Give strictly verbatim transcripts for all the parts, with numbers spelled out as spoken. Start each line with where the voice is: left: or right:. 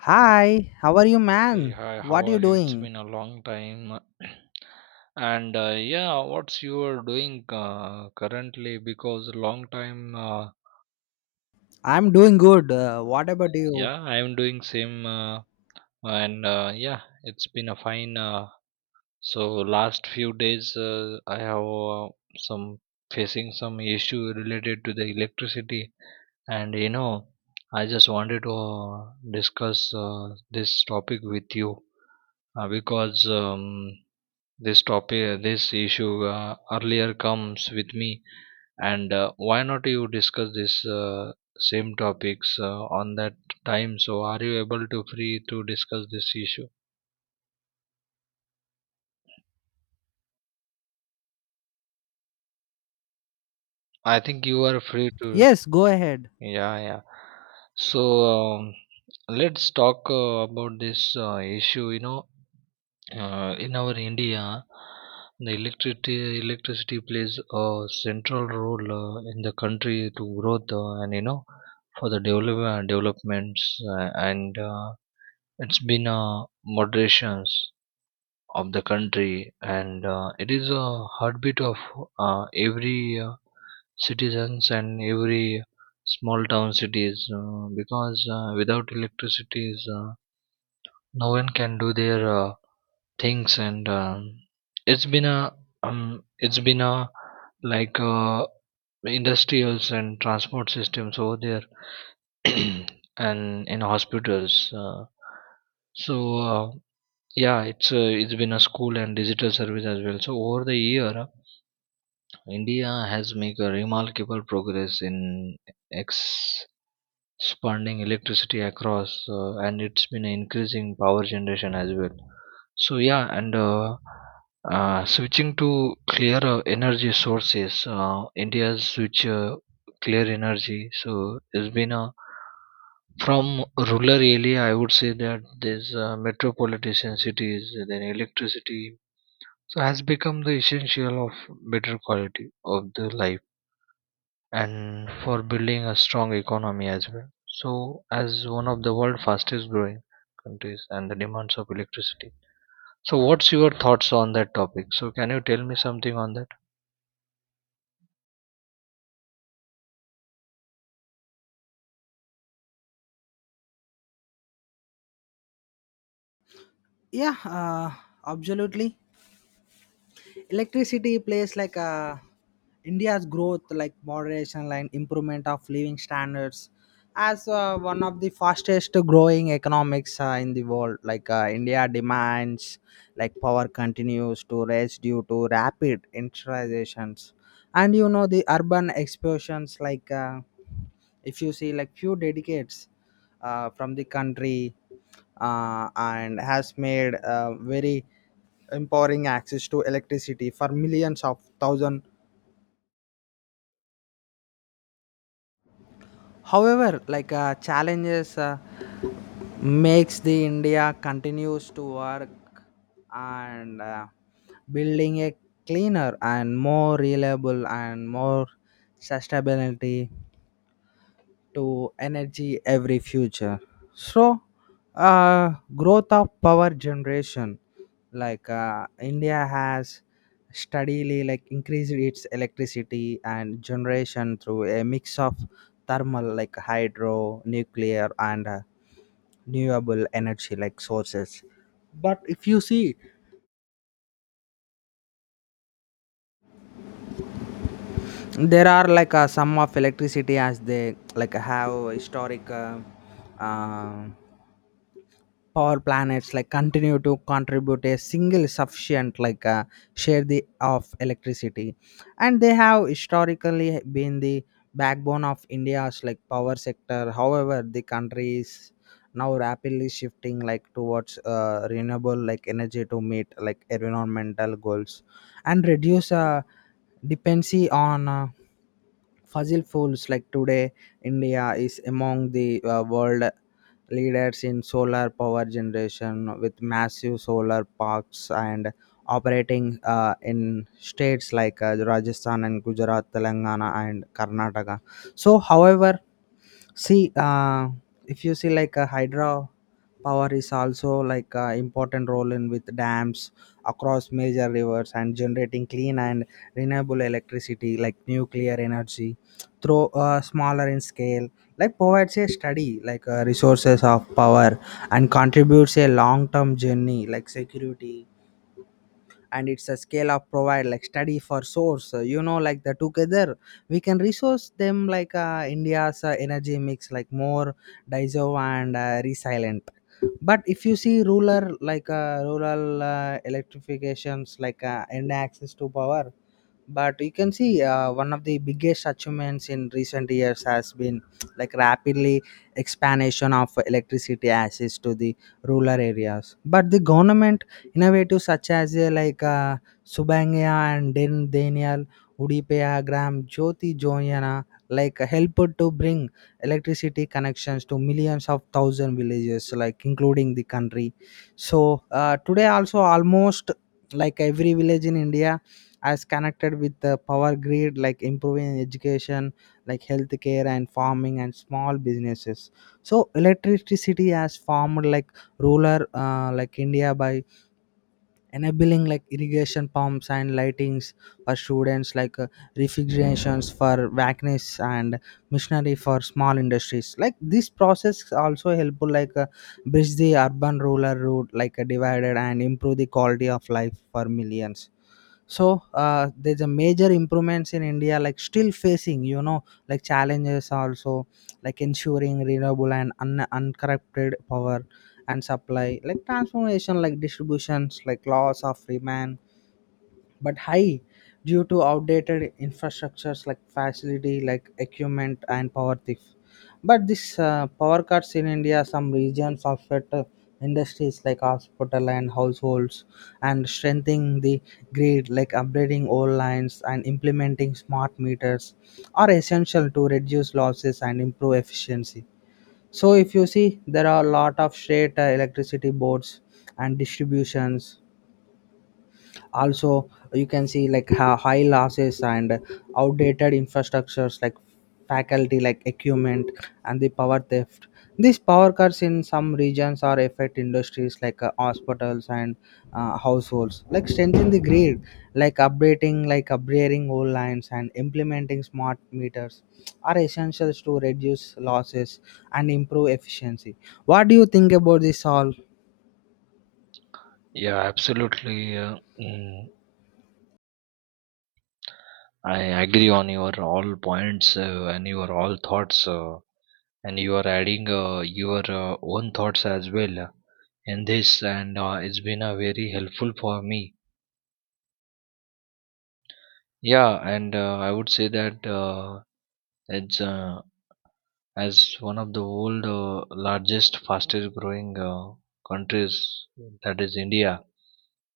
left: Hi, how are you,
right: Hey,
left: man?
right: hi, how
left: What are
right: are
left: you
right: you? It's
left: doing?
right: been a long time. And uh, Yeah, what's you are doing uh, currently? Because long time, uh,
left: I'm doing good. Uh, what about you?
right: yeah, I'm doing same. Uh, and uh, Yeah, it's been a fine. Uh, so last few days, uh, I have uh, some facing some issue related to the electricity, and you know, I just wanted to uh, discuss uh, this topic with you uh, because. Um, this topic this issue uh, earlier comes with me and uh, why not you discuss this uh, same topics uh, on that time, so are you able to free to discuss this issue? I think you are free to.
left: Yes, go ahead.
right: Yeah yeah so um, let's talk uh, about this uh, issue, you know. Uh, in our India, the electricity electricity plays a central role uh, in the country to growth uh, and you know, for the develop- uh, developments uh, and uh, it's been a moderations of the country, and uh, it is a heartbeat of uh, every uh, citizens and every small town cities, uh, because uh, without electricity uh, no one can do their uh, things and um, it's been a um, it's been a like uh, industrials and transport systems over there. And in hospitals, uh, so uh, yeah, it's uh, it's been a school and digital service as well. So over the year, uh, india has made a remarkable progress in x spawning electricity across, uh, and it's been increasing power generation as well. So yeah and uh, uh, switching to clear uh, energy sources. Uh, india's switch uh, clear energy, so it's been a from rural area, I would say that, there's uh, metropolitan cities, then electricity so has become the essential of better quality of the life and for building a strong economy as well. So, as one of the world's fastest growing countries and the demands of electricity. So, what's your thoughts on that topic? So, can you tell me something on that?
left: Yeah, uh, absolutely. Electricity plays like uh, India's growth, like moderation and improvement of living standards, as uh, one of the fastest growing economics uh, in the world. Like uh, India demands, like power continues to rise due to rapid industrializations, and you know the urban explosions, like. Uh, if you see like few dedicates uh, from the country uh, and has made uh, very empowering access to electricity for millions of thousand, however like uh, challenges uh, makes the india continues to work and uh, building a cleaner and more reliable and more sustainability to energy every future. So uh, growth of power generation, like uh, india has steadily like increased its electricity and generation through a mix of thermal like hydro nuclear and uh, renewable energy like sources, but if you see there are like uh, some of electricity as they like have historic uh, um power planets like continue to contribute a single sufficient like uh, share the of electricity, and they have historically been the backbone of india's like power sector. However, the country is now rapidly shifting like towards uh, renewable like energy to meet like environmental goals and reduce uh, dependency on uh, fossil fuels like today. India is among the uh, world leaders in solar power generation with massive solar parks and operating uh, in states like uh, Rajasthan and Gujarat, Telangana, and Karnataka. So, however, see, uh, if you see like a hydro power is also like a important role in with dams across major rivers and generating clean and renewable electricity like nuclear energy through uh, smaller in scale, like provides a study like uh, resources of power, and contributes a long term journey like security, and it's a scale of provide like study for source, uh, you know like the together we can resource them like, uh, india's uh, energy mix like more diverse and uh, resilient. But if you see rural like uh, rural uh, electrifications like, uh, and access to power, but you can see uh, one of the biggest achievements in recent years has been like rapidly expansion of electricity access to the rural areas. But the government innovative such as uh, like uh, Subangya and Den Daniel Udipeya Gram Jyoti Joyana like helped to bring electricity connections to millions of thousand villages like including the country. So uh, today also almost like every village in India as connected with the power grid, like improving education like healthcare and farming and small businesses. So electricity has formed like ruler, uh, like india, by enabling like irrigation pumps and lightings for students like, uh, refrigerations for vacuums and machinery for small industries, like this process also helpful like, uh, bridge the urban rural route like a divided and improve the quality of life for millions. So uh, there's a major improvements in India, like still facing, you know, like challenges also, like ensuring renewable and un- uncorrupted power and supply, like transformation, like distributions, like laws of demand, but high due to outdated infrastructures like facility, like equipment and power theft. But this uh, power cuts in India, some regions affect uh, industries like hospital and households, and strengthening the grid like upgrading old lines and implementing smart meters are essential to reduce losses and improve efficiency. So if you see, there are a lot of state uh, electricity boards and distributions also. You can see like ha- high losses and outdated infrastructures like faculty like equipment and the power theft. These power cuts in some regions are affect industries like uh, hospitals and uh, households, like strengthen the grid like updating like upgrading old lines and implementing smart meters are essentials to reduce losses and improve efficiency. What do you think about this all?
right: Yeah, absolutely. Uh, mm, I agree on your all points uh, and your all thoughts, uh, and you are adding uh, your uh, own thoughts as well uh, in this, and uh, it's been uh, very helpful for me. Yeah, and uh, I would say that uh, it's uh, as one of the world uh, largest fastest growing uh, countries, that is india,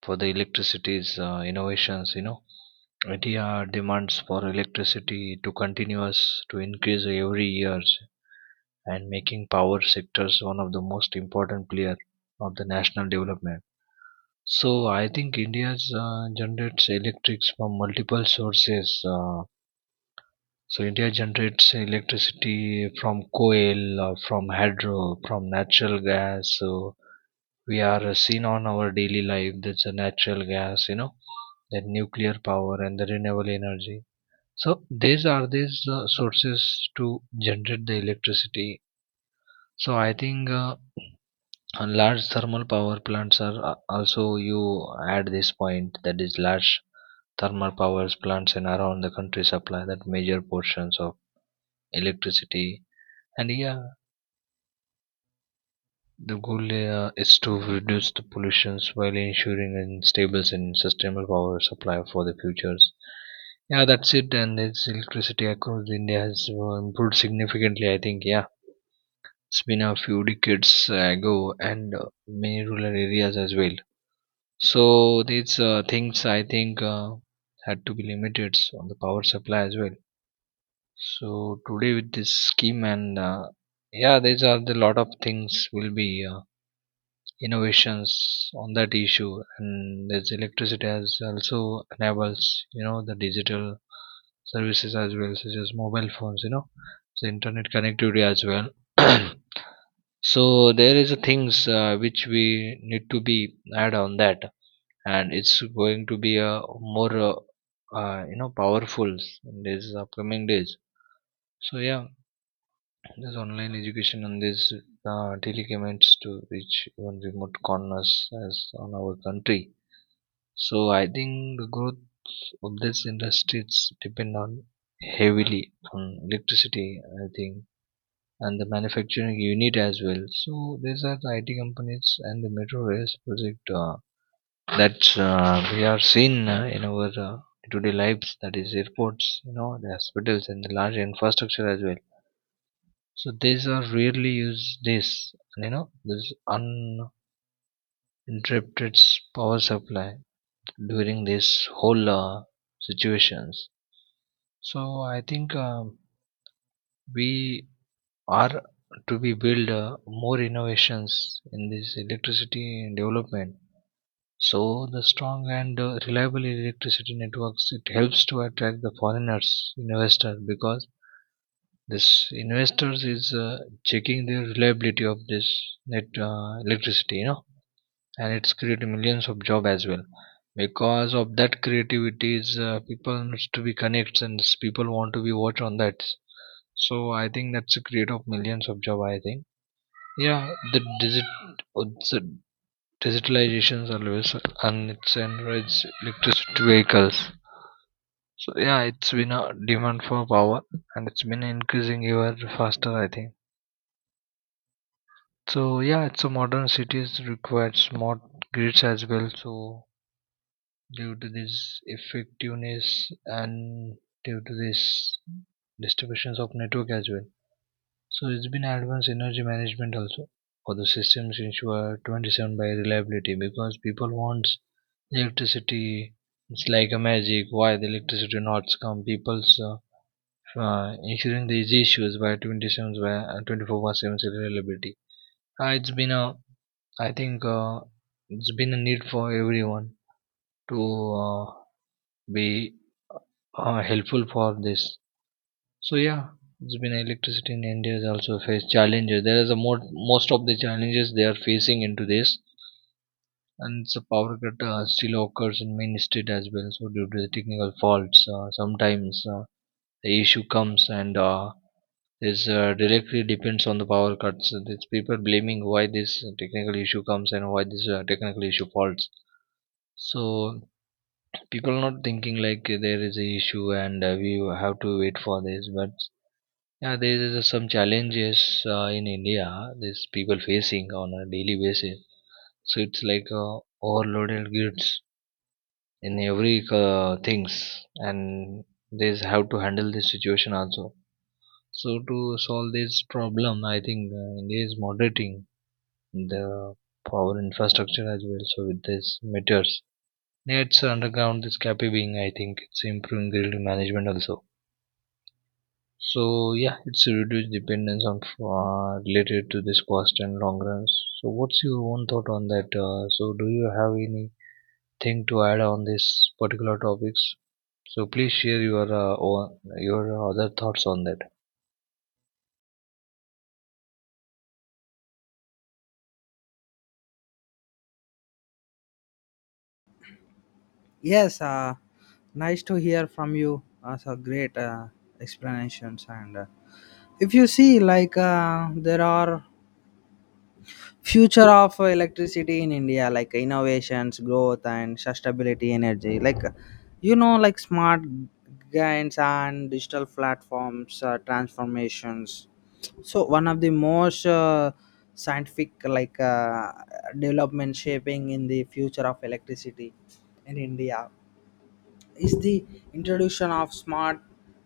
right: for the electricity's uh, innovations, you know. India demands for electricity to continuous to increase every years, and making power sectors one of the most important player of the national development. So I think india's uh, generates electrics from multiple sources uh, so India generates electricity from coal, uh, from hydro, from natural gas. So we are uh, seen on our daily life. That's a natural gas, you know, that nuclear power and the renewable energy. So these are these uh, sources to generate the electricity. So I think uh, uh, large thermal power plants are uh, also you add this point, that is large thermal power plants and around the country supply that major portions of electricity. And yeah, the goal uh, is to reduce the pollutions while ensuring a stable and sustainable power supply for the futures. Yeah, that's it. And its electricity across India has uh, improved significantly. I think, yeah, it's been a few decades uh, ago, and uh, many rural areas as well. So these uh, things, I think, uh, had to be limited on the power supply as well. So today with this scheme, and uh, yeah, these are the lot of things will be. Uh, innovations on that issue, and this electricity has also enables, you know, the digital services as well, such as mobile phones, you know, so internet connectivity as well. So there is a things uh, which we need to be add on that, and it's going to be a more uh, uh, you know, powerful in these upcoming days. So yeah, this online education and these uh, telecommutes to reach even remote corners as on our country. So I think the growth of these industries depend on heavily on electricity, I think, and the manufacturing unit as well. So these are the I T companies and the metro rails project uh, that uh, we are seeing uh, in our uh, day-to-day lives. That is airports, you know, the hospitals and the large infrastructure as well. So these are rarely used days, you know, this uninterrupted s- power supply during this whole uh, situations. So I think um, we are to be build uh, more innovations in this electricity development. So the strong and uh, reliable electricity networks it helps to attract the foreigners investors, because this investors is uh, checking the reliability of this net uh, electricity, you know. And it's created millions of job as well, because of that creativities uh, people needs to be connects, and s- people want to be watch on that. So I think that's a create of millions of job, I think. Yeah, the digit uh, the digitalizations always, and it's encourage electricity vehicles. So yeah, it's been a demand for power, and it's been increasing ever faster, I think. So yeah, it's a modern cities require smart grids as well, so due to this effectiveness and due to this distributions of network as well. So it's been advanced energy management also for the systems ensure twenty-seven by reliability, because people wants electricity. It's like a magic. Why the electricity not come? People's uh, uh, ensuring these issues by twenty-seven by uh, twenty-four by seven reliability. Uh, it's been a, I think, uh, it's been a need for everyone to uh, be uh, helpful for this. So yeah, it's been electricity in India is also face challenges. There is a more most of the challenges they are facing into this, and the power cut uh, still occurs in main state as well. So due to the technical faults, uh, sometimes uh, the issue comes, and uh, this uh, directly depends on the power cuts. So these people blaming why this technical issue comes and why this uh, technical issue faults. So people not thinking like there is a issue, and uh, we have to wait for this, but yeah, there is some challenges uh, in India. These people facing on a daily basis. So it's like uh, overloaded goods in every uh, things, and they have to handle this situation also. So to solve this problem, I think uh, India is moderating the power infrastructure as well. So with these meters, it's underground this capping. I think it's improving grid management also. So yeah, it's a reduced dependence on uh, related to this cost and long runs. So what's your own thought on that? Uh, so do you have anything to add on this particular topics? So please share your uh, own, your other thoughts on that.
left: Yes, uh, nice to hear from you. That's a great uh, explanations. And uh, if you see, like uh, there are future of electricity in India, like innovations, growth, and sustainability energy. Like uh, you know, like smart gains and digital platforms uh, transformations. So one of the most uh, scientific like uh, development shaping in the future of electricity in India is the introduction of smart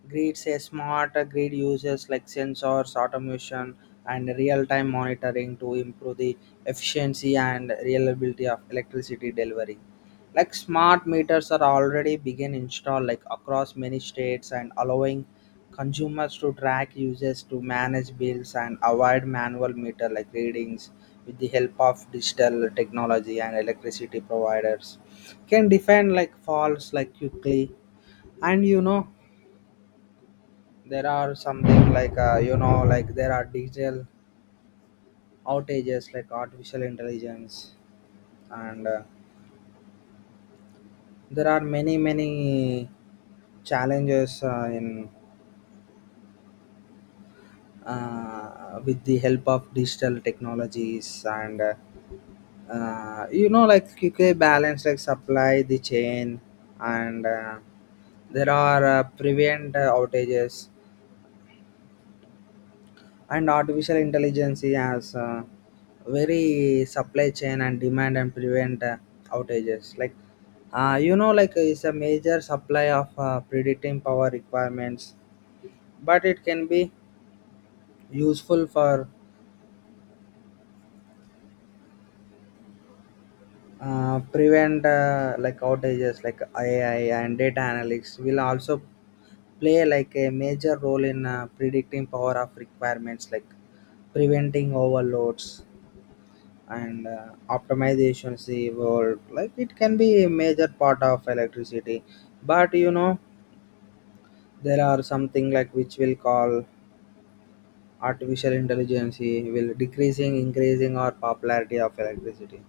left: grids. A smart grid uses like sensors automation and real-time monitoring to improve the efficiency and reliability of electricity delivery, like smart meters are already begin install like across many states and allowing consumers to track usage, to manage bills and avoid manual meter like readings with the help of digital technology and electricity providers can define like false like quickly. And you know, there are something like, uh, you know, like there are digital outages like artificial intelligence and uh, there are many many challenges uh, in, uh, with the help of digital technologies and uh, uh, you know like quickly balance like supply the chain and uh, there are uh, prevent uh, outages, and artificial intelligence has uh, very supply chain and demand and prevent uh, outages like, uh, you know like it's a major supply of uh, predicting power requirements, but it can be useful for uh, prevent uh, like outages. Like AI and data analytics will also play like a major role in uh, predicting power of requirements like preventing overloads and uh, optimizations evolved, like it can be a major part of electricity. But you know, there are something like which will call artificial intelligence, eh, will decreasing increasing or popularity of electricity.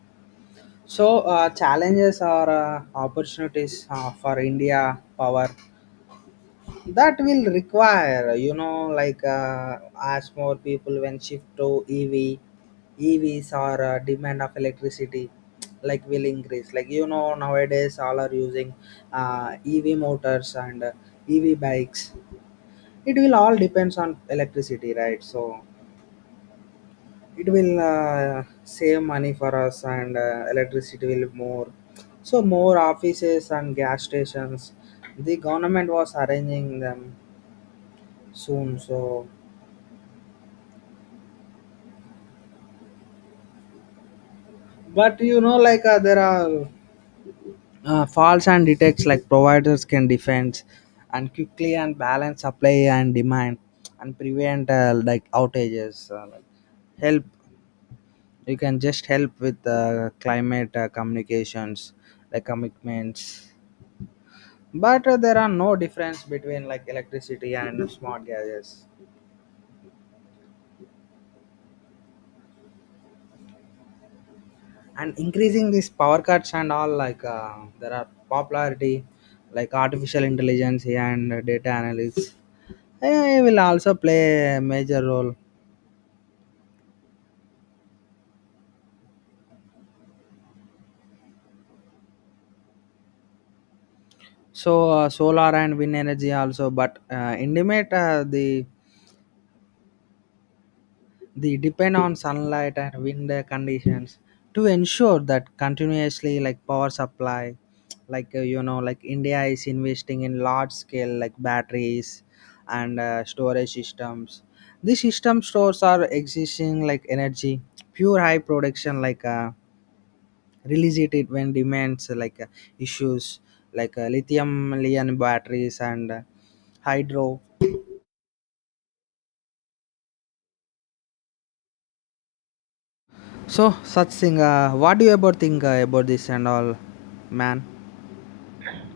left: So uh, challenges or uh, opportunities uh, for india power that will require, you know, like, uh, as more people when shift to E V, E Vs or uh, demand of electricity, like will increase. Like you know, nowadays all are using uh, E V motors and uh, E V bikes. It will all depends on electricity, right? So it will uh, save money for us, and uh, electricity will more. So more offices and gas stations, the government was arranging them soon. So but you know, like uh, there are uh, faults and detects like providers can defend and quickly and balance supply and demand and prevent uh, like outages. Uh, like help, you can just help with uh, climate uh, communications like commitments. But uh, there are no difference between like electricity and smart gadgets. And increasing these power cuts and all like, uh, there are popularity like artificial intelligence and data analytics, A I will also play a major role. So uh, solar and wind energy also, but uh, intimate uh, the the depend on sunlight and wind conditions to ensure that continuously like power supply, like uh, you know like India is investing in large scale like batteries and uh, storage systems. These system stores are existing like energy, pure high production like. Uh, release it, it when demands uh, like uh, issues like uh, lithium ion batteries and uh, hydro. So such thing, uh, what do you about think uh, about this and all, man?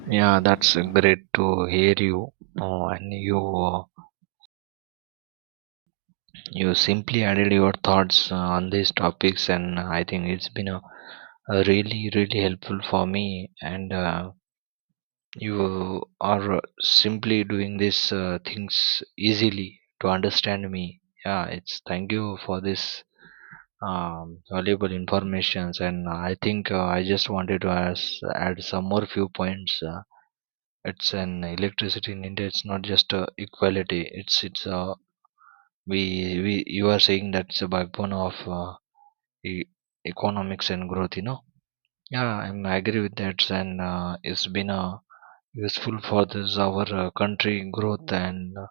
right: Yeah, that's uh, great to hear you. Uh, and you uh, you simply added your thoughts uh, on these topics, and I think it's been a, a really really helpful for me. And uh, You are simply doing these uh, things easily to understand me. Yeah, it's thank you for this um, valuable informations, and I think uh, I just wanted to ask, add some more few points. Uh, it's an electricity in India. It's not just uh, equality. It's it's uh, we we you are saying that's a backbone of uh, e- economics and growth, you know. Yeah, I'm agree with that, and uh, it's been uh, useful for this our uh, country growth and uh,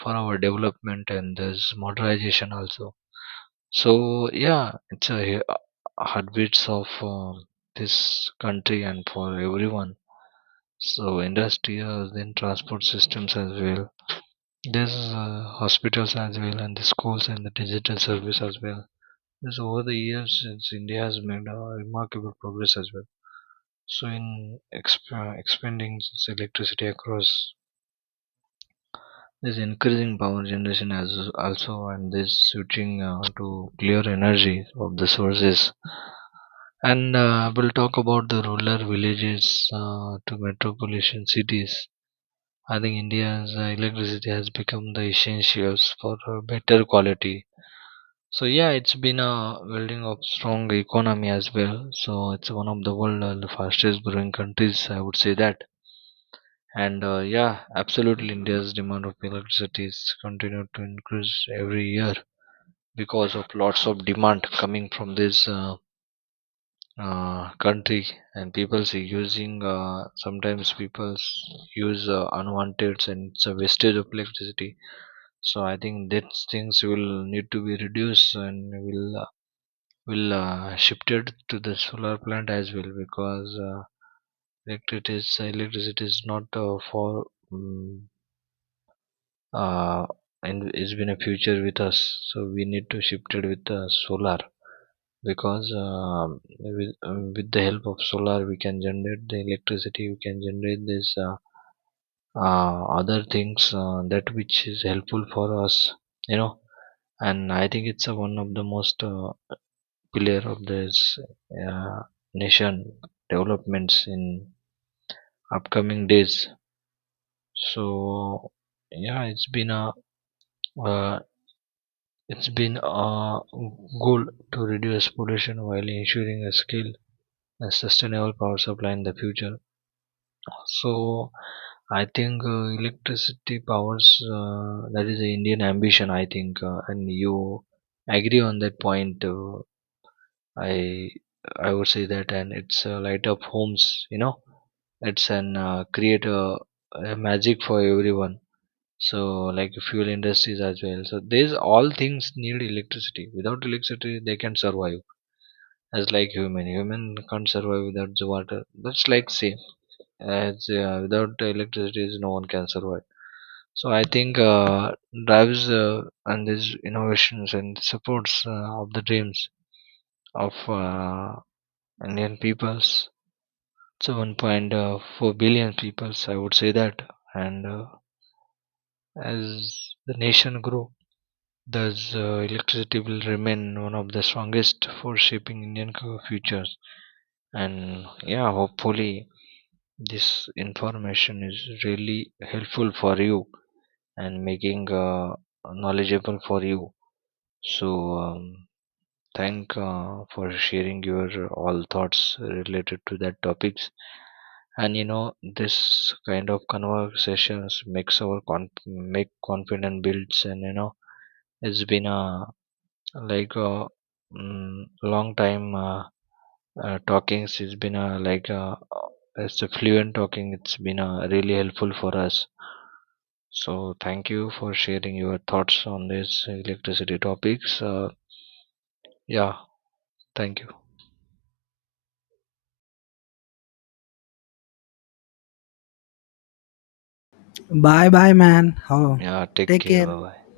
right: for our development and this modernization also. So yeah, it's a uh, heartbeats of uh, this country and for everyone. So industrial, then transport systems as well. There's uh, hospitals as well, and the schools and the digital service as well. Because over the years, since India has made a remarkable progress as well. So in exp- expanding this electricity across, this increasing power generation as also, and this switching uh, to clear energy of the sources, and uh, we'll talk about the rural villages uh, to metropolitan cities. I think india's uh, electricity has become the essentials for uh, better quality. So yeah, it's been a building of strong economy as well. So it's one of the world uh, the fastest growing countries, I would say that. And uh, Yeah, absolutely, India's demand of electricities continued to increase every year, because of lots of demand coming from this uh, uh, country, and people see using. Uh, sometimes people use uh, unwanted, and it's a wastage of electricity. So I think these things will need to be reduced and will uh, will uh, shifted to the solar plant as well, because uh, electricity is electricity is not uh, for. mm uh, and it's been a future with us, so we need to shift it with uh, solar. Because um, with, um, with the help of solar, we can generate the electricity, we can generate this uh, uh, other things uh, that which is helpful for us, you know. And I think it's uh, one of the most uh, pillar of this uh, nation developments in upcoming days. So yeah it's been a uh, It's been a goal to reduce pollution while ensuring a skilled and sustainable power supply in the future. So I think uh, electricity powers uh, that is the Indian ambition, I think, uh, and you agree on that point. Uh, I I would say that, and it's uh, light up homes, you know. It's an uh, create a, a magic for everyone. So like fuel industries as well, so these all things need electricity. Without electricity they can survive. As like human human can't survive without the water, that's like same, as uh, without electricity no one can survive. So I think uh, drives uh, and these innovations and supports uh, of the dreams of uh, indian peoples, so one point four billion peoples, I would say that. And uh, As the nation grow, thus, uh, electricity will remain one of the strongest for shaping Indian co- futures. And yeah, hopefully, this information is really helpful for you and making uh, knowledgeable for you. So, um, thank uh, for sharing your all thoughts related to that topics. And you know, this kind of conversations makes our conf- make confident builds, and you know, it's been a like uh, mm, long time uh, uh, talkings. It's been a like uh, uh, it's a fluent talking, it's been uh, really helpful for us. So thank you for sharing your thoughts on this electricity topics. Uh, yeah, thank you.
left: Bye bye, man. How?
right: Yeah, take
left: Take
right: care,
left: care.
right: bye bye.